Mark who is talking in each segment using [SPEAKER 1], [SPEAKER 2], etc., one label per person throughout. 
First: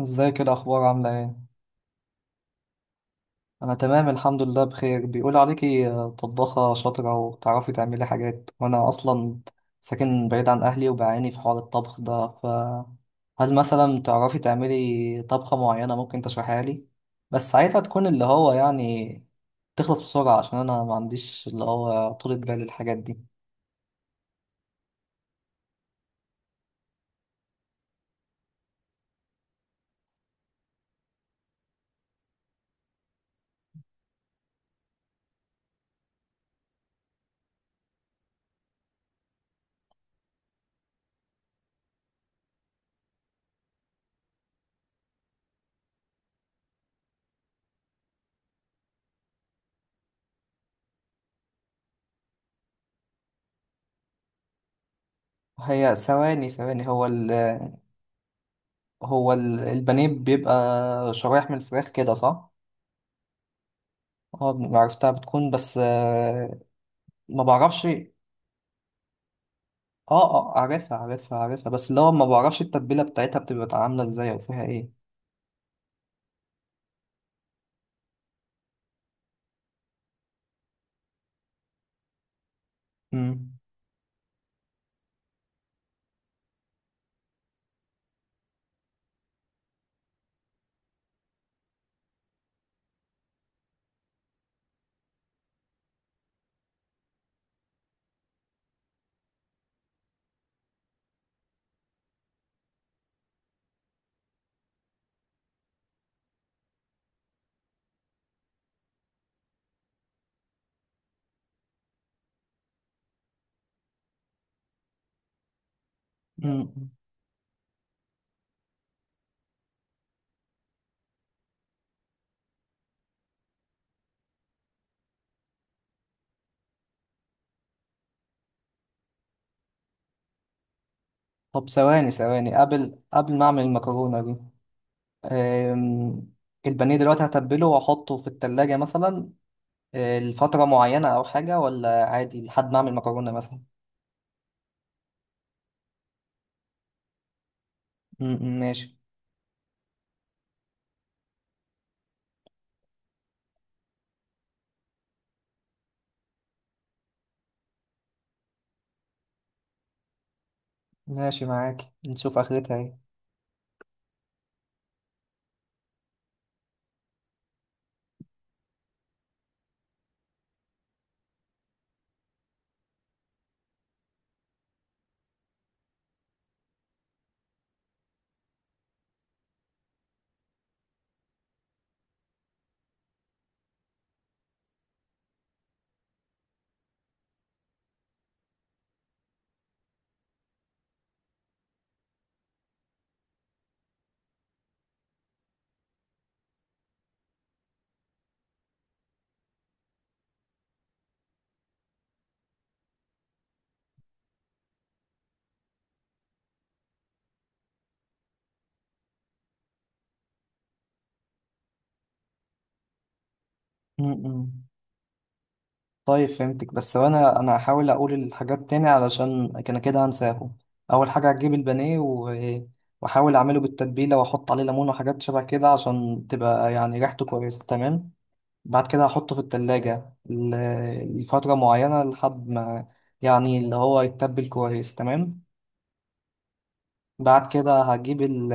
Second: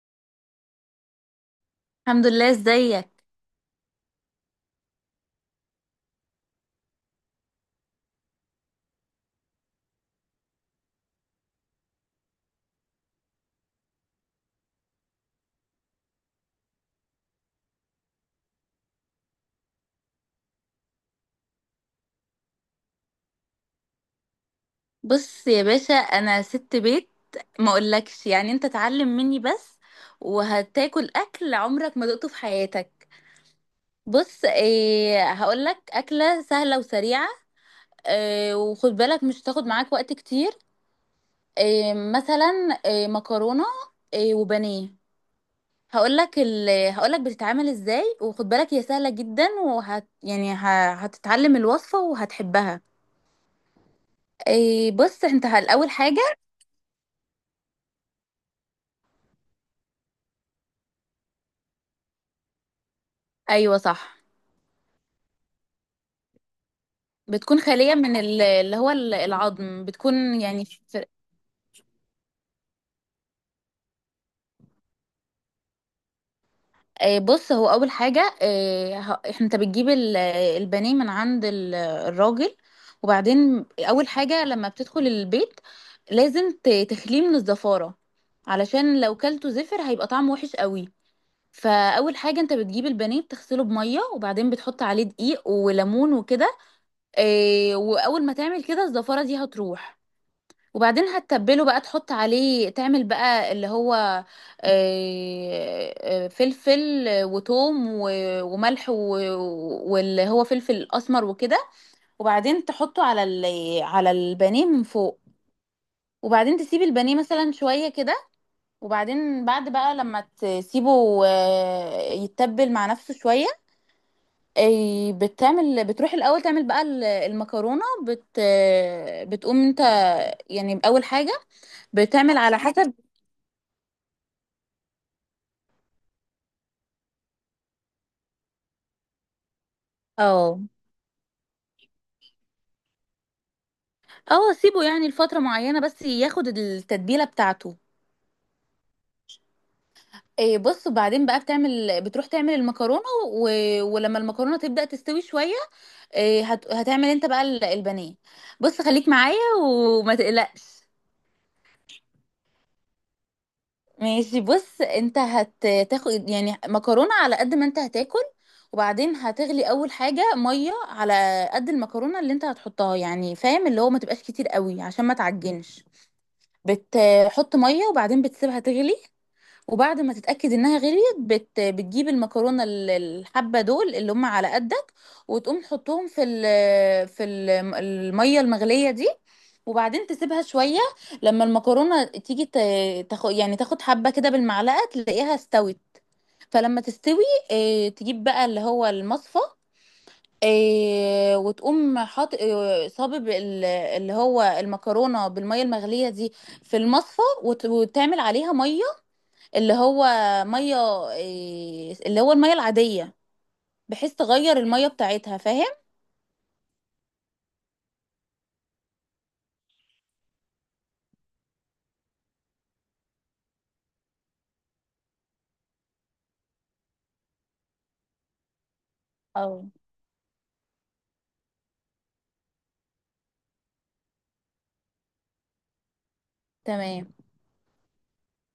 [SPEAKER 1] ازيك؟ إيه الاخبار؟ عامله ايه؟
[SPEAKER 2] الحمد لله. ازيك؟
[SPEAKER 1] انا تمام الحمد لله بخير. بيقول عليكي طباخه شاطره وتعرفي تعملي حاجات، وانا اصلا ساكن بعيد عن اهلي وبعاني في حوار الطبخ ده، فهل مثلا تعرفي تعملي طبخه معينه ممكن تشرحيها لي؟ بس عايزها تكون اللي هو يعني تخلص بسرعه، عشان انا ما عنديش اللي هو طولة بال الحاجات دي.
[SPEAKER 2] بص يا باشا، انا ست بيت. ما اقولكش، يعني انت اتعلم مني بس وهتاكل اكل عمرك ما دقته في حياتك. بص، ايه هقولك اكله سهله وسريعه. ايه، وخد بالك مش هتاخد معاك وقت كتير. ايه مثلا، ايه مكرونه، ايه وبانيه. هقولك بتتعمل ازاي، وخد بالك هي سهله جدا. يعني هتتعلم الوصفه وهتحبها. ايه، بص انت الاول
[SPEAKER 1] هي
[SPEAKER 2] حاجه.
[SPEAKER 1] ثواني ثواني، البانيه بيبقى شرايح من الفراخ كده، صح؟
[SPEAKER 2] ايوه، صح.
[SPEAKER 1] اه، عرفتها، بتكون بس ما
[SPEAKER 2] بتكون
[SPEAKER 1] بعرفش.
[SPEAKER 2] خالية
[SPEAKER 1] اه
[SPEAKER 2] من اللي هو العظم بتكون
[SPEAKER 1] اه،
[SPEAKER 2] يعني
[SPEAKER 1] عارفها عارفها عارفها، بس اللي هو ما بعرفش التتبيلة بتاعتها بتبقى عاملة ازاي او فيها ايه.
[SPEAKER 2] بص، هو أول حاجة. انت بتجيب البانيه من عند الراجل
[SPEAKER 1] مم.
[SPEAKER 2] وبعدين أول حاجة لما بتدخل البيت لازم تخليه من الزفارة، علشان لو كلته زفر هيبقى طعمه وحش قوي. فأول حاجة، انت بتجيب البانيه بتغسله بمية، وبعدين بتحط عليه دقيق وليمون وكده. وأول ما تعمل كده الزفارة دي هتروح. وبعدين هتتبله بقى، تحط عليه تعمل بقى اللي هو فلفل وتوم وملح واللي هو فلفل اسمر وكده. وبعدين تحطه على على البانيه من فوق. وبعدين تسيب
[SPEAKER 1] مم.
[SPEAKER 2] البانيه مثلا شوية كده. وبعدين بعد بقى لما تسيبه يتبل مع نفسه شوية. آه، بتعمل بتروح الأول تعمل بقى المكرونة بت آه، بتقوم انت، يعني أول حاجة،
[SPEAKER 1] طب ثواني
[SPEAKER 2] بتعمل
[SPEAKER 1] ثواني،
[SPEAKER 2] على حسب.
[SPEAKER 1] قبل ما اعمل المكرونة دي، أم... البانيه دلوقتي هتبله واحطه في التلاجة مثلا آه،
[SPEAKER 2] اه،
[SPEAKER 1] لفترة معينة او حاجة، ولا عادي لحد ما اعمل مكرونة مثلا؟
[SPEAKER 2] اه، سيبه يعني لفترة معينة بس ياخد التتبيلة بتاعته.
[SPEAKER 1] مم. مم. ماشي.
[SPEAKER 2] إيه، بص، بعدين بقى بتروح تعمل المكرونة. ولما المكرونة تبدأ تستوي شوية، إيه هتعمل انت بقى البانيه بص، خليك معايا وما تقلقش.
[SPEAKER 1] ماشي معاك، نشوف اخرتها ايه.
[SPEAKER 2] ماشي، بص، انت هتاخد يعني مكرونة على قد ما انت هتاكل. وبعدين هتغلي اول حاجة مية على قد المكرونة اللي انت هتحطها، يعني فاهم، اللي هو ما تبقاش كتير قوي عشان ما تعجنش. بتحط ميه وبعدين بتسيبها تغلي. وبعد ما تتأكد انها غليت، بتجيب المكرونة، الحبة دول اللي هم على قدك، وتقوم تحطهم في المية المغلية دي. وبعدين تسيبها شوية. لما المكرونة تيجي تاخد، يعني تاخد حبة كده بالمعلقة تلاقيها استوت. فلما تستوي، اه... تجيب بقى اللي هو المصفى. إيه، وتقوم حاط، إيه، صابب اللي هو المكرونه بالميه المغليه دي في المصفى، وتعمل عليها ميه، اللي هو ميه، إيه، اللي هو الميه العاديه، بحيث تغير
[SPEAKER 1] مم.
[SPEAKER 2] الميه بتاعتها، فاهم.
[SPEAKER 1] طيب فهمتك، بس وانا هحاول اقول الحاجات تاني علشان كان كده هنساهم. اول حاجه هتجيب البانيه واحاول اعمله بالتتبيله واحط عليه ليمون وحاجات شبه كده عشان تبقى يعني ريحته كويسه، تمام. بعد كده هحطه في
[SPEAKER 2] اه،
[SPEAKER 1] التلاجة لفتره معينه لحد ما يعني اللي هو يتبل كويس، تمام.
[SPEAKER 2] تمام.
[SPEAKER 1] بعد كده هجيب ال،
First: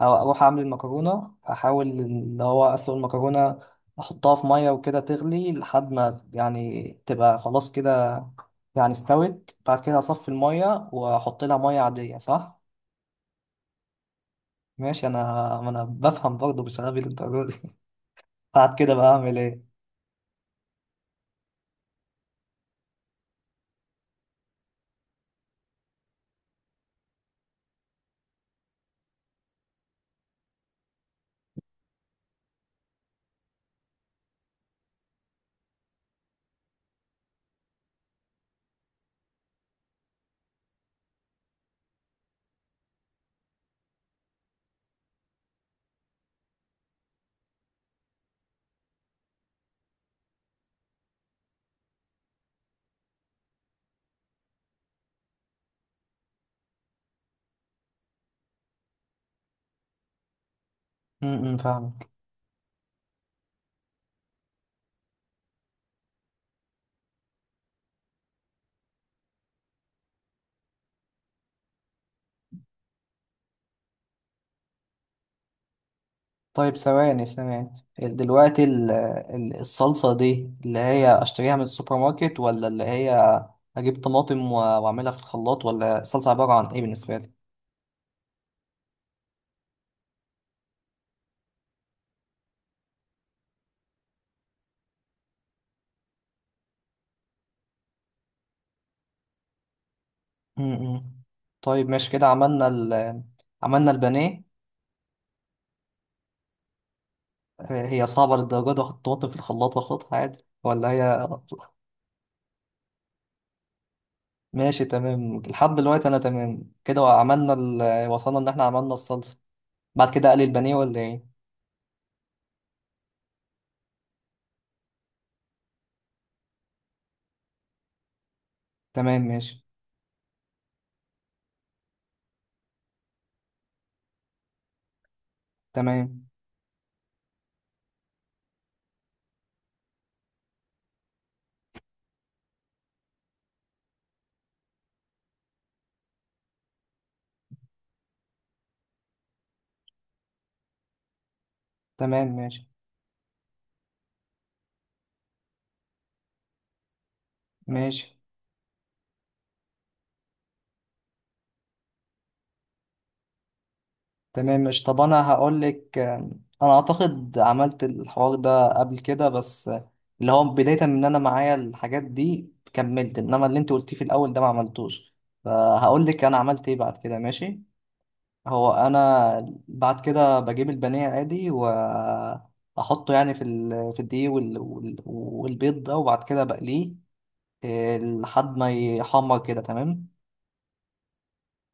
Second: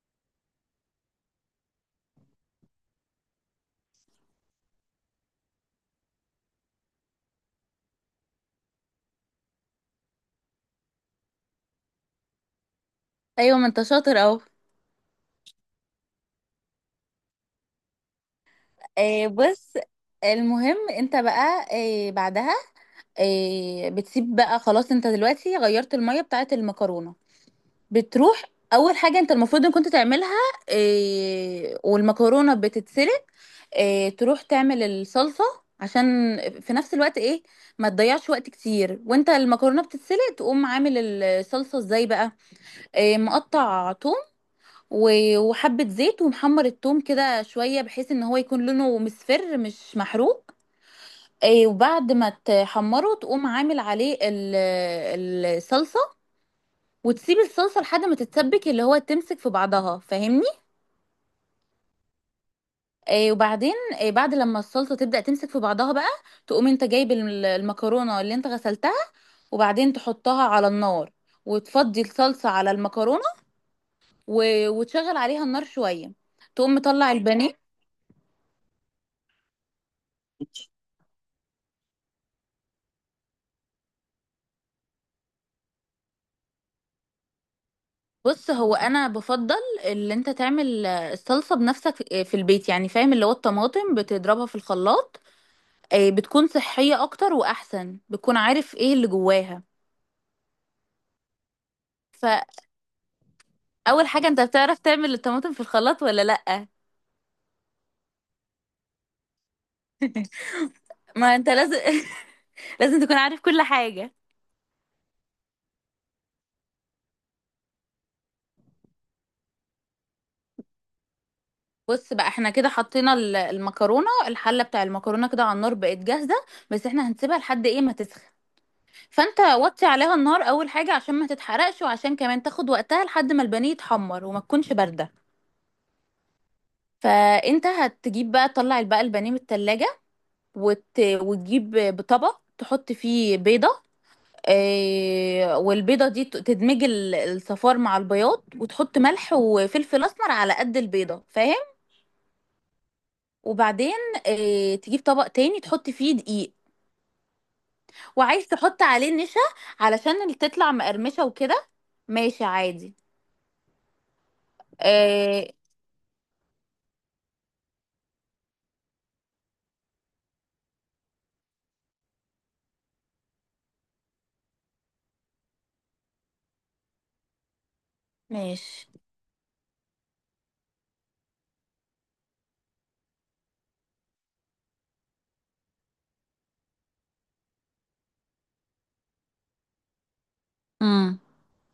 [SPEAKER 1] أو أروح أعمل المكرونة، أحاول إن هو أسلق المكرونة، أحطها في مية وكده تغلي لحد ما يعني تبقى خلاص كده يعني استوت. بعد كده أصفي المية وأحط لها مية عادية، صح؟
[SPEAKER 2] ايوه، ما انت شاطر اهو.
[SPEAKER 1] ماشي، أنا بفهم برضه، بشغال للدرجة دي بعد كده بقى أعمل إيه؟
[SPEAKER 2] بص، المهم انت بقى بعدها بتسيب بقى خلاص. انت دلوقتي غيرت الميه بتاعت المكرونه، بتروح. اول حاجه انت المفروض ان كنت تعملها، إيه، والمكرونه بتتسلق، إيه، تروح تعمل الصلصه، عشان في نفس الوقت، ايه، ما تضيعش وقت كتير وانت المكرونه بتتسلق. تقوم عامل الصلصه ازاي بقى؟ إيه، مقطع توم وحبه زيت، ومحمر التوم كده شويه بحيث ان هو يكون لونه مصفر مش محروق. إيه، وبعد ما تحمره تقوم عامل عليه الصلصه وتسيب الصلصه لحد ما تتسبك، اللي هو تمسك في بعضها، فاهمني.
[SPEAKER 1] م- م، فاهمك.
[SPEAKER 2] وبعدين بعد لما الصلصه تبدا تمسك في بعضها بقى، تقوم انت جايب المكرونه اللي انت غسلتها، وبعدين تحطها على النار، وتفضي الصلصه على المكرونه، وتشغل عليها النار شويه. تقوم
[SPEAKER 1] طيب
[SPEAKER 2] مطلع
[SPEAKER 1] ثواني
[SPEAKER 2] البانيه.
[SPEAKER 1] ثواني، دلوقتي الصلصة دي اللي هي أشتريها من السوبر ماركت، ولا اللي هي أجيب طماطم وأعملها في الخلاط، ولا الصلصة عبارة عن إيه بالنسبة لي؟
[SPEAKER 2] بص، هو انا بفضل اللي انت تعمل الصلصه بنفسك في البيت، يعني فاهم، اللي هو الطماطم بتضربها في الخلاط. بتكون صحيه اكتر واحسن، بتكون عارف ايه اللي جواها.
[SPEAKER 1] م-م. طيب ماشي، كده عملنا ال، عملنا
[SPEAKER 2] اول حاجه، انت
[SPEAKER 1] البانيه.
[SPEAKER 2] بتعرف تعمل الطماطم في الخلاط ولا لا؟
[SPEAKER 1] آه، هي صعبة للدرجة دي أحط الطماطم في الخلاط وأخلطها عادي، ولا هي؟
[SPEAKER 2] ما انت لازم لازم تكون عارف كل حاجه.
[SPEAKER 1] ماشي تمام، لحد دلوقتي أنا تمام. كده عملنا ال... وصلنا إن إحنا عملنا الصلصة. بعد كده أقلي البانيه، ولا إيه؟
[SPEAKER 2] بص بقى، احنا كده حطينا المكرونه الحله بتاع المكرونه كده على النار، بقت جاهزه. بس احنا هنسيبها لحد ايه ما تسخن.
[SPEAKER 1] تمام
[SPEAKER 2] فانت
[SPEAKER 1] ماشي.
[SPEAKER 2] وطي عليها النار اول حاجه، عشان ما تتحرقش، وعشان كمان تاخد وقتها لحد ما البانيه يتحمر وما تكونش بارده.
[SPEAKER 1] تمام.
[SPEAKER 2] فانت هتجيب بقى، تطلع بقى البانيه من التلاجة، وتجيب بطبق تحط فيه بيضه. والبيضة دي تدمج الصفار مع البياض، وتحط ملح وفلفل أسمر على قد البيضة، فاهم.
[SPEAKER 1] تمام ماشي.
[SPEAKER 2] وبعدين تجيب طبق تاني تحط فيه دقيق،
[SPEAKER 1] ماشي
[SPEAKER 2] وعايز تحط عليه نشا علشان اللي تطلع مقرمشة وكده. ماشي، عادي.
[SPEAKER 1] تمام. مش طب انا
[SPEAKER 2] آه،
[SPEAKER 1] هقول لك انا، اعتقد عملت الحوار ده قبل كده، بس اللي هو بداية من ان انا معايا الحاجات دي كملت، انما اللي انت قلتيه في الاول ده ما عملتوش، فهقول لك انا عملت ايه بعد كده، ماشي. هو
[SPEAKER 2] ماشي.
[SPEAKER 1] انا بعد كده بجيب البانيه عادي واحطه يعني في الدقيق والبيض ده وبعد كده بقليه إيه، لحد ما يحمر كده، تمام.
[SPEAKER 2] امم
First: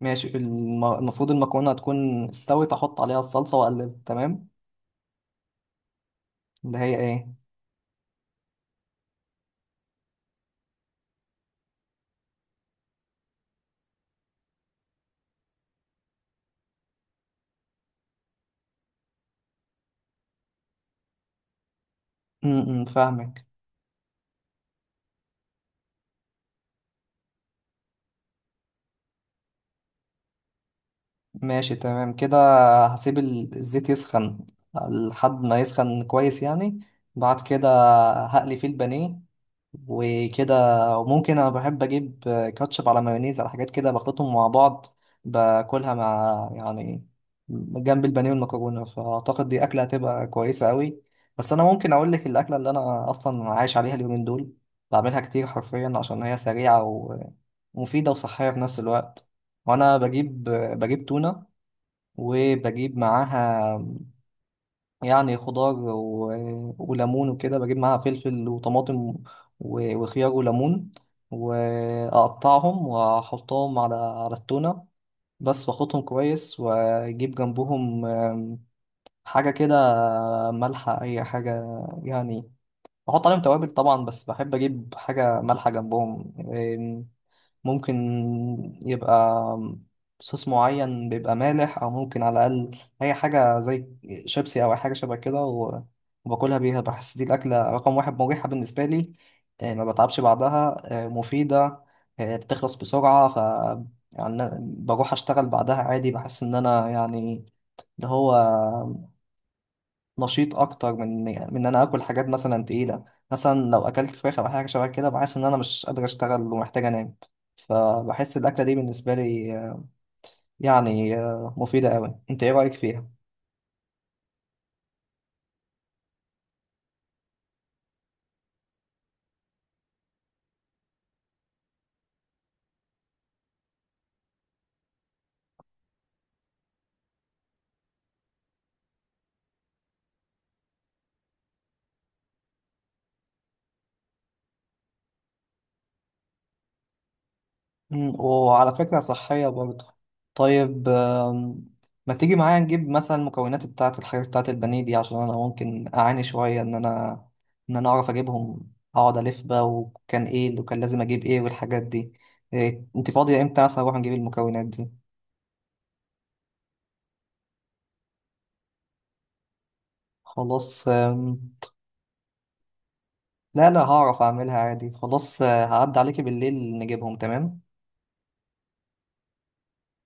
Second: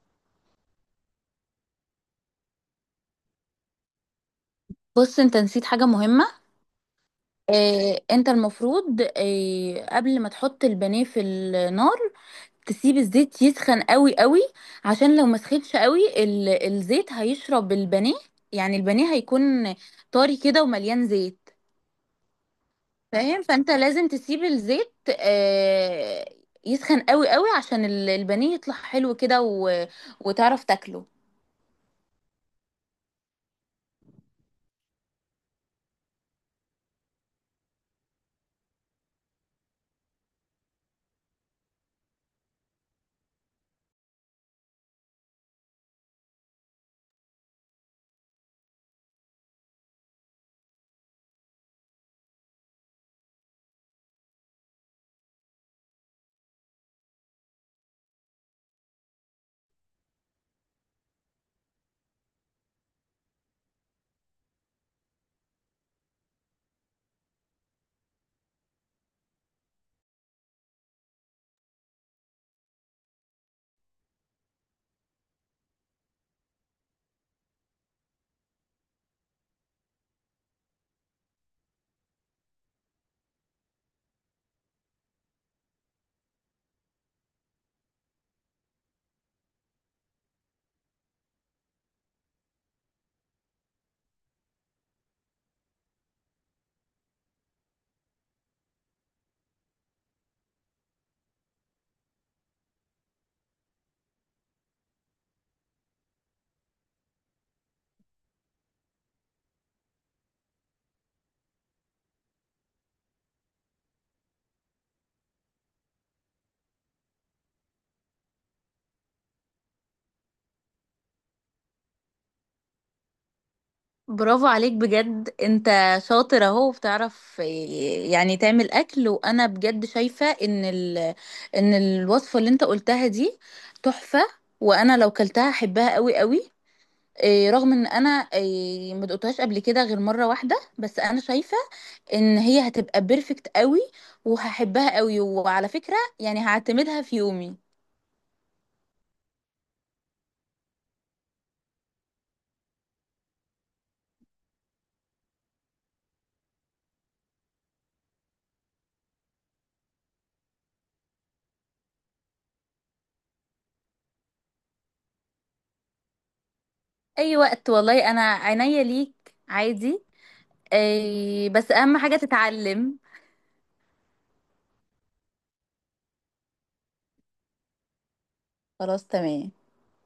[SPEAKER 1] ماشي، المفروض المكرونة تكون استوت، احط عليها الصلصة واقلب، تمام.
[SPEAKER 2] بص، انت نسيت حاجة مهمة.
[SPEAKER 1] ده هي ايه؟
[SPEAKER 2] انت المفروض قبل ما تحط البانيه في النار تسيب الزيت يسخن قوي قوي، عشان لو ما سخنش قوي الزيت هيشرب البانيه. يعني البانيه هيكون طري كده ومليان زيت، فاهم.
[SPEAKER 1] فاهمك.
[SPEAKER 2] فانت لازم تسيب الزيت آه، يسخن قوي قوي عشان البانيه يطلع حلو كده، وتعرف تاكله.
[SPEAKER 1] ماشي تمام كده، هسيب الزيت يسخن لحد ما يسخن كويس يعني، بعد كده هقلي فيه البانيه وكده. وممكن انا بحب اجيب كاتشب على مايونيز على حاجات كده، بخلطهم مع بعض باكلها مع يعني جنب البانيه والمكرونه، فاعتقد دي اكله هتبقى كويسه قوي. بس انا ممكن اقول لك الاكله اللي انا اصلا عايش عليها اليومين دول، بعملها كتير حرفيا عشان هي سريعه ومفيده وصحيه في نفس الوقت. وانا بجيب تونه وبجيب معاها يعني خضار وليمون وكده، بجيب معاها فلفل وطماطم وخيار وليمون، وأقطعهم وأحطهم على التونة بس، وأخلطهم كويس، وأجيب جنبهم حاجة كده مالحة، أي حاجة يعني. بحط عليهم توابل طبعا، بس بحب أجيب حاجة مالحة جنبهم. ممكن يبقى صوص معين بيبقى مالح، او ممكن على الاقل اي حاجه زي شيبسي او اي حاجه شبه كده، وباكلها بيها. بحس دي الاكله رقم واحد مريحه بالنسبه لي آه، ما بتعبش بعدها آه، مفيده آه، بتخلص بسرعه، ف يعني أنا بروح اشتغل بعدها عادي، بحس ان انا يعني اللي هو نشيط اكتر من يعني من ان انا اكل حاجات مثلا تقيله. مثلا لو اكلت فراخ او حاجه شبه كده بحس ان انا مش قادر اشتغل ومحتاج انام. فبحس الاكله دي بالنسبه لي آه، يعني آه، مفيده قوي. انت ايه رايك فيها؟
[SPEAKER 2] برافو عليك بجد. انت شاطر اهو، وبتعرف يعني تعمل اكل، وانا بجد شايفة ان ان الوصفة اللي انت قلتها دي تحفة، وانا لو كلتها احبها قوي قوي. إيه، رغم ان انا، إيه، ما دقتهاش قبل كده غير مره واحده، بس انا شايفه ان هي هتبقى بيرفكت قوي وهحبها قوي. وعلى فكره، يعني هعتمدها في يومي.
[SPEAKER 1] مم، وعلى فكره صحيه برضه. طيب ما تيجي معايا نجيب مثلا المكونات بتاعه الحاجات بتاعه البانيه دي، عشان انا ممكن اعاني شويه ان انا اعرف اجيبهم، اقعد الف بقى وكان ايه اللي كان لازم اجيب ايه والحاجات دي. إيه، انت فاضيه امتى مثلا اروح نجيب المكونات دي؟
[SPEAKER 2] اي وقت، والله انا عينيا ليك، عادي.
[SPEAKER 1] خلاص آم،
[SPEAKER 2] إيه، بس اهم حاجه تتعلم.
[SPEAKER 1] لا لا، هعرف اعملها عادي، خلاص آه، هعدي عليكي بالليل نجيبهم، تمام.
[SPEAKER 2] خلاص، تمام.